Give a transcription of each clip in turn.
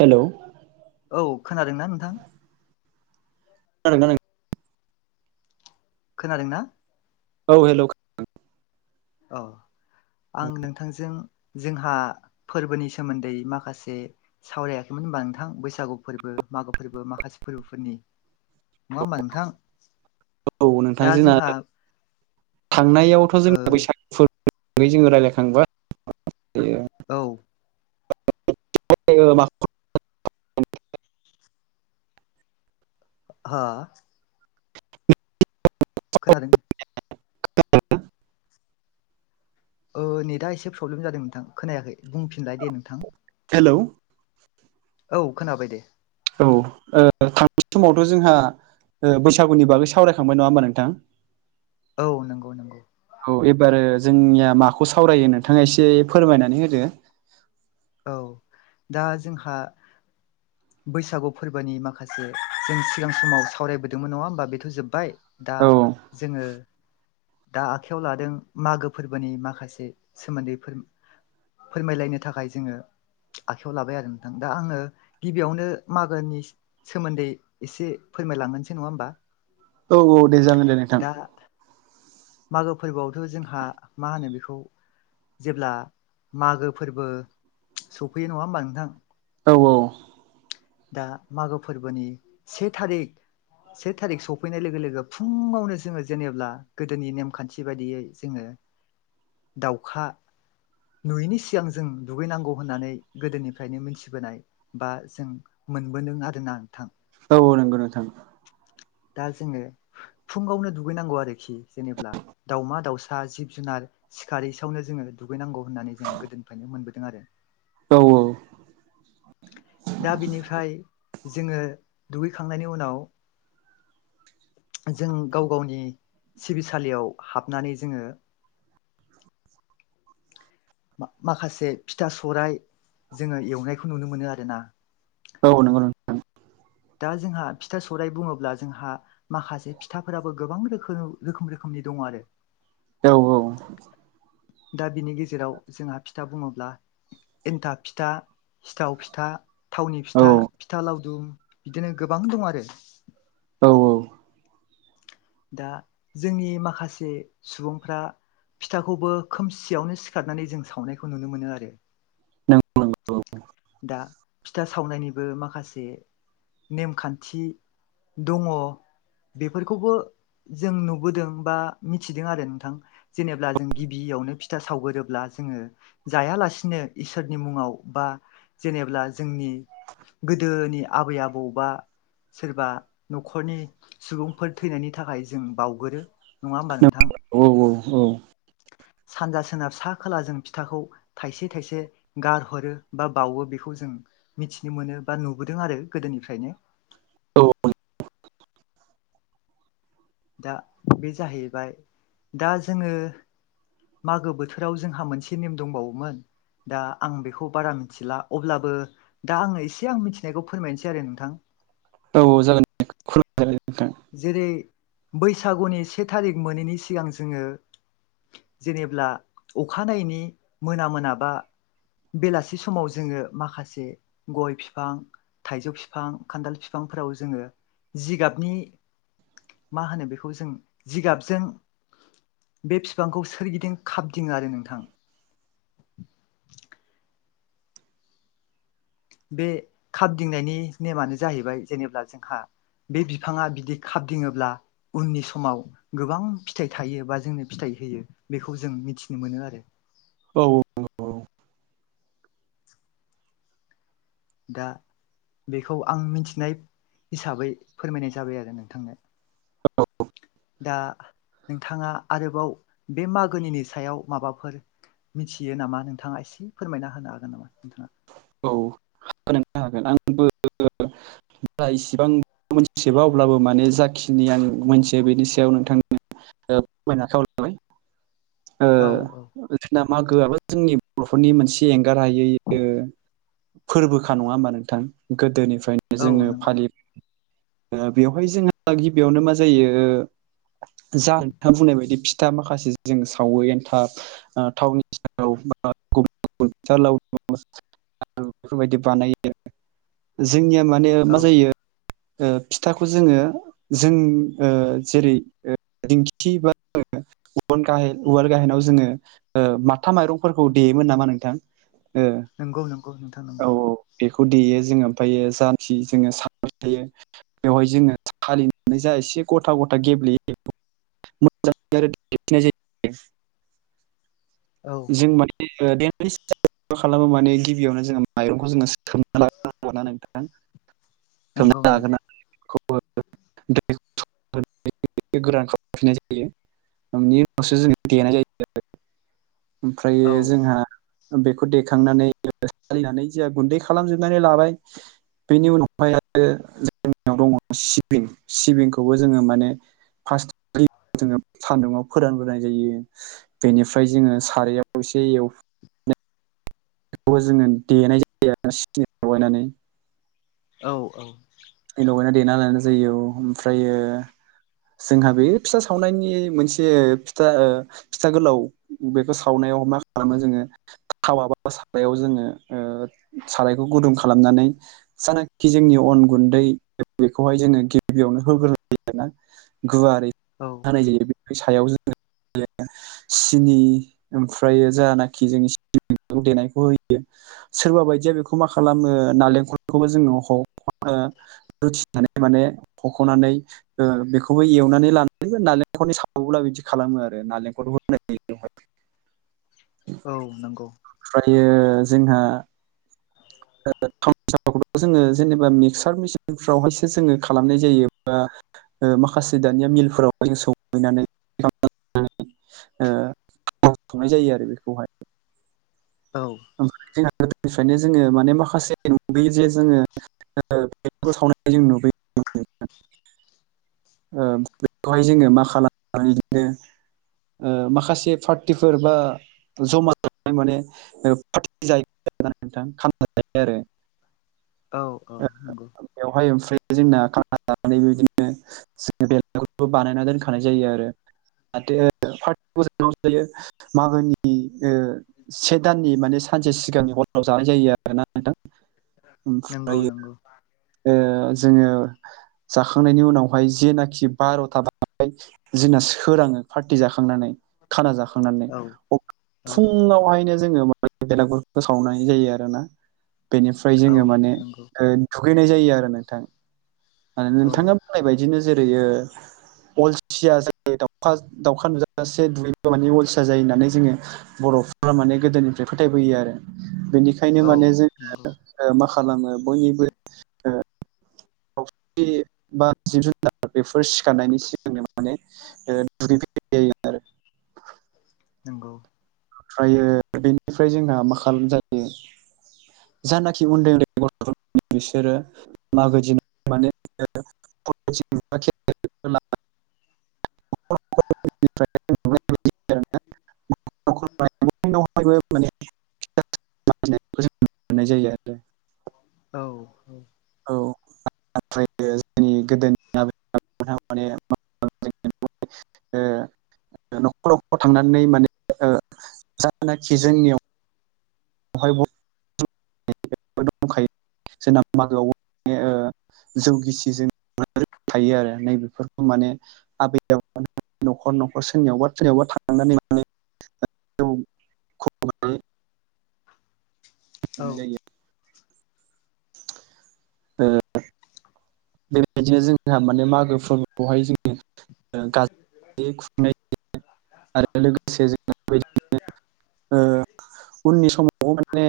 Hello औ खोनादों ना नोंथां खोनादों ना नों खोनाद औ हेलौ खो औ आं नोंथांजों जोंहा फोरबोनि सोमोन्दै माखासे सावरायाखैमोन होनबा नोंथां बैसागु फोरबो मागो फोरबो माखासे फोरबोफोरनि नङा होमबा नोंथां औ नोंथां दा जोंना जोंहा थांनायावथ' ओ जोंना बैसागु फोर [unintelligible] जोङो रायज्लायखांबा औ [unintelligible] मा हो खोनादों खोनादों ना ओ नेटआ एसे प्रब्लेम जादों नोंथां खोनायाखै बुंफिनलाय दे नोंथां हेलौ औ खोनाबाय दे औ ओ थांनाय समावथ' जोंहा ओ बैसागुनि बागै सावरायखांबाय नङा होमबा नोंथां औ नोंगौ नोंगौ औ एबारो जोंनिया माखौ सावरायो नोंथाङा एसे फोरमायनानै होदो औ दा जोंहा बैसागु फोरबोनि माखासे जों सिगां समाव सावरायबोदोंमोन नङा होमबा बेथ' जोब्बाय दा औ जोङो दा आखयाव लादों मागो फोरबोनि माखासे सोमोन्दैफोर फोरमायलायनो थाखाय जोङो आखाइयाव लाबाय आरो नोंथां दा आङो गिबियावनो मागोनि सोमोन्दै एसे फोरमायलांहोनसै नङा होमबा औ औ दे जागोन दे नोंथां दा मागो फोरबोआवथ' जोंहा मा होनो बेखौ जेब्ला मागो फोरबो सौफैयो नङा होमबा नोंथां औ औ दा मागो फोरबोनि से थारिख से थारिख सफैनाय लोगो लोगो फुङावनो जोङो जेनेब्ला गोदोनि नेमखान्थि बायदियै जोङो दाउखा नुयैनि सिगां जों दुगैनांगौ होननानै गोदोनिफ्रायनो मिथिबोनाय बा जों मोनबोदों आरोना नोंथां औ औ नोंगौ नोंथां दा जोङो फुङावनो दुगैनांगौ आरोखि जेनेब्ला दाउमा दाउसा जिब जुनार सिखारारि सावनो जोङो दुगैनांगौ होननानै जों गोदोनिफ्रायनो मोनबोदों आरो औ दा बिनिफ्राय जोङो दुगैखांनायनि उनाव जों गाव गावनि सिबिसालियाव हाबनानै जोङो माखासे फिथा सौराय जोङो एवनायखौ नुनो मोनो आरो ना औ नंगौ नों दा जोंहा फिथा सौराइ बुङोब्ला जोंहा माखासे फिथाफोराबो गोबां रोखोम रोखोम रोखोमनि दङ आरो औ औ दा बिनि गेजेराव जोंहा फिथा बुङोब्ला एन्थाब फिथा सिथाव फिथा थावनि औ फिथा फिथा लावदुम बिदिनो गोबां दं आरो औ दा जोंनि माखासे सुबुंफ्रा फिथाखौबो खोमसियावनो सिखारनानै जों सावनायखौ नुनो मोनो आरो नों दा फिथा सावनायनिबो माखासे नेमखान्थि दङ बेफोरखौबो जों नुबोदों बा मिथिदों आरो नोंथां जेनेब्ला जों गिबियावनो फिथा सावगोरोब्ला जोङो जायालासिनो इसोरनि मुङाव बा जेनेब्ला जोंनि गोदोनि आबै आबौ बा सोरबा न'खरनि सुबुंफोर थैनायनि नि थाखाय जों बावगोरो नङा होमबा नोंथां औ औ औ सानजा सोनाब सा खोला जों फिथाखौ थाइसे थाइसे गारहरो बा बावो बेखौ जों मिथिनो मोनो बा नुबोदों आरो गोदोनिफ्रायनो औ दा बे जाहैबाय दा जोङो मागो बोथोराव जोंहा मोनसे नेम दंबावोमोन दा आं बेखौ बारा मिथिला अब्लाबो दा आङो एसे आं मिथिनायखौ फोरमायनोसै आरो नोंथां औ औ जागोन [unintelligible] नोंथां जेरै बैसागुनि से थारिख मोनैनि सिगां जोङो जेनेब्ला अखानायनि मोना मोनाबा बेलासि समाव जोङो माखासे गय बिफां थाइजौ फिफां खान्थाल फिफांफोराव जोङो जिगाबनि मा होनो बेखौ जों जिगाबजों बे बिफांखौ सोरगिदिं खाबदिङो आरो नोंथां बे खाबदिंनायनि नेमानो जाहैबाय जेनेब्ला जोंहा बे बिफाङा बिदि खाबदिङोब्ला उननि समाव गोबां फिथाइ थायो बा जोंनो फिथाइ होयो बेखौ जों मिथिनो मोनो आरो औ दा बेखौ आं मिथिनाय हिसाबै फोरमायनाय जाबाय आरो नोंथांनो औ दा नोंथाङा आरोबाव बे मागोनिनो सायाव माबाफोर मिथियो नामा नोंथाङा एसे फोरमायना होनो हागोन नामा नोंथाङा औ हागोन नोंथां हागोन [unintelligible] मोनथिजोबा अब्लाबो माने जाखिनि आं मोनथियो बेनि सायाव नोंथांनो ओ फोरमायनो आखायाव लाबाय ओ औ औ जोंना मागोआबो जोंनि बर'नि मोनसे एंगार हायै ओ फोरबोखा नङा होमबा नोंथां गोदोनिफ्रायनो औ जोङो नंगौ फालि ओ बेवहाय जोंहा गिबियावनो मा जायो जा नोंथाङा बुंनाय बायदि फिथा माखासे जों सावो एन्थाब आ थावनि औ [unintelligible] [unintelligible] [unintelligible] बेफोरबायदि बानायो जोंनिया माने मा औ जायो ओ फिथाखौ जोङो जों ओ जेरै ओ दिंखि बा उवाल गाहे उवाल गाहेनाव जोङो ओ माथा माइरंफोरखौ देयोमोन नामा नोंथां? ओं नोंगौ नोंगौ नोंथां। नंगौ औ औ बेखौ देयो जोङो ओमफ्रायो [unintelligible] जोङो सानबाय थायो बेवहाय जोङो सालिनानै जा एसे गथा गथा गेब्लेयो [unintelligible] औ जायो जों माने ओ देनानै [unintelligible] खालामो माने गिबियावनो जोङो माइरंखौ जोङो खोबना [unintelligible] ना नोंथां नंगौ नंगौ [unintelligible] [unintelligible] गोरान खालामफिनाय जायो। नि उनावसो जोङो देनाय जायो। ओमफ्रायो औ जोंहा बेखौ देखांनानै सालिनानै जाहा गुन्दै खालामजोबनानै लाबाय। बेनि उनावहाय आरो जोंनियाव दङ सिबिं सिबिंखौबो जोङो माने फास्ट [unintelligible] जोङो सान्दुङाव फोरानग्रोनाय जायो बेनिफ्राय जोङो सारायाव एसे एव बेखौबो जोङो देनाय जायो आरोना सिनि लगायनानै। औ औ लगायना देना लानाय जायो औ ओमफ्रायो जोंहा बे फिथा सावनायनि मोनसे फिथा ओ फिथा गोलाव बेखौ सावनायाव मा खालामो जोङो थावा बा सारायाव जोङो सारायखौ गुदुं खालामनानै जानाखि जोंनि अन गुन बेखौहाय जोङो गिबियावनो होग्रोनाय जायो आरोना गुवारै। औ होनाय जायो बे सायाव जोङो [unintelligible] सिनि ओमफ्रायो जानाखि जोंनि सिबिंखौ देनायखौ होयो। सोरबा बायदिया बेखौ मा खालामो नालेंखलखौबो जोङो ह [unintelligible] ओ [unintelligible] थानायखौ माने हख'नानै बेखौबो एवनानै लानानै नालेंखलनि सावोब्ला बिदि खालामो आरो नालेंखल होनायावहाय। औ नंगौ। ओमफ्रायो जोंहा ओ थावनि सावबाबो जोङो जेनेबा मिक्चार मिसिनफ्रावहायसो जोङो खालामनाय जायो बा ओ माखासे दानिया मिलफोरावहाय जों सौहैनानै ओ खावनाय जायो आरो बेखौहाय। औ ओमफ्राय जोंहा गोदोनिफ्रायनो जोङो माने माखासे नुबोयो जे जोङो ओ बेफोरखौ सावनाय जों नुबोयो। [inaudible] ओ बेखौहाय जोङो मा खालामो बिदिनो ओ माखासे पार्टिफोर बा जमा जानाय माने ओ ओ पार्टि जायो आरोना नोंथां खाम जायो आरो। औ औ ओ नंगौ। बेवहाय ओमफ्राय जोंना खाना जानानै बिदिनो जों बेलागुर बानायना दोनखानाय जायो आरो जाथे पार्टि [unintelligible] जायो। मागोनि ओ से दाननि माने सानसे सिगांनि हराव जानाय जायो आरोना नोंथां। नंगौ ओमफ्रायो नंगौ ओ जोंङो जाखांनायनि उनावहाय जेनाखि बार'था बारबाय जोंना सोराङो पार्टि जाखांनानै खाना जाखांनानै औ औ फुङावहायनो जोंङो बेलागुर फो सावनाय जायो आरोना बेनिफ्राय औ जोंङो माने नंगौ दुगैनाय जायो आरो नोंथां मान औ नोंथाङा बुंनाय औ बादिनो जेरैयो अलसिया जायो दाउखा दाउखा नुजासे दुगै बा मानि अलसिया जायो होननानै जोंङो बर'फोरा माने गोदोनिफ्राय फोथायबोयो आरो बेनिखायनो औ माने नंगौ जोंङो मा खालामो बयनिबो दाउसिन एबा जिब जुनार बेफोर सिखारनायनि सिगांनो माने ओ [unintelligible] आरो नंगौ ओमफ्रायो बेनिफ्राय जोंहा मा खालाम जायो जानाखि उन्दै उन्दै गथ'फोर बिसोरो माबादि माने [unintelligible] [inaudible] [unintelligible] औ औ औ ओमफ्रायो जोंनि गोदोनि माने [unintelligible] ओ न'खर नखर थांनानै माने ओ जानाखि जोंनियाव बेहाय दंखायो जोंना मागोआव माने ओ जौ गिसिजों थायो आरो। नै बेफोरखौ माने आबै न'खर न'खर सोरनिआवबा सोरनियावबा थांनानै माने जौखौ औ मोननाय जायो ओ बेबायदिनो जोंहा माने मागो फोरबोखौहाय जोंङो गाज्रि खुंनाय आरो लोगोसे जों बेबायदिनो ओ उननि समावबो माने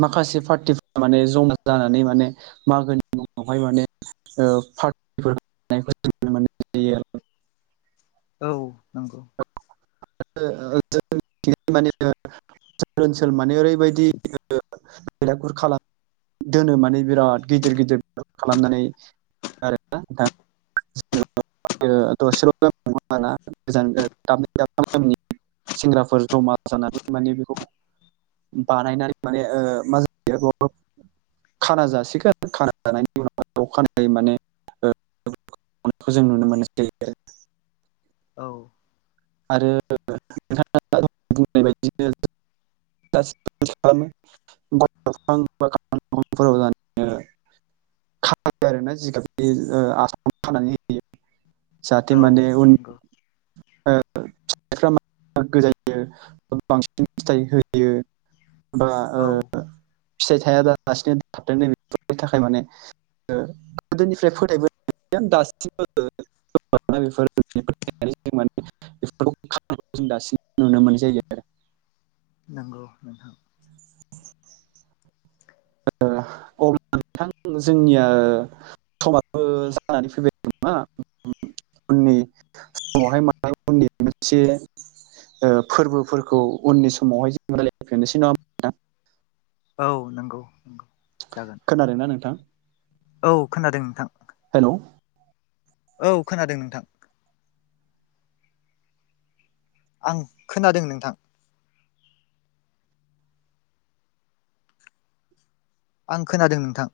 माखासे पार्टिफ्रा माने जमा जानानै माने मागोनि मुङावहाय माने पार्टि औ नंगौ जों मि माने ओनसोल माने ओरै बेबायदिलागुर खालाम दोनो माने बिराद गिदिर गिदिर खालामनानै आरोना नोंथां जेनेबा दसेल गोजान गोजान दाबलिं दाबलिं [unintelligible] सेंग्राफोर जमा जानानै माने बेखौ बानायनानै माने मा जायो खाना जासिगोन खाना जानायनि उनाव खानायै माने नायखौ जों नुनो मोननाय जायो आरो। औ आरो नोंथाङा बुंनाय बायदिनो [unintelligible] आरोना जिगाब आसाम खानानै होयो औ जाहाथे माने उन नंगौ फिथफ मो जायो बांसिन फिथाइ होयो बा औ फिथाइ थाइ दालासिनो थाबदों बेफोरनि थाखाय माने गोदोनिफ्राय फोथायबो दासिमबो बेफोरो माने बेफोरखौ जों दासिम नुनो मोननाय जायो आरो। नंगौ नोंथां [inaudible] अ [unintelligible] बिथां जोंनिया समो जानानै फैबाय नामा? उननि समावहाय माब उननि मोनसे [unintelligible] फोरबोफोरखौ उननि समावहाय जों रायलायफिननोसै नङा? होमबा नोंथां औ नंगौ नंगौ जागोन। खोनादों ना नोंथां? औ खोनादों नोंथां। हेल' औ खोनादों नोंथां। आं खोनादों नोंथां। आं खोनादों नोंथां।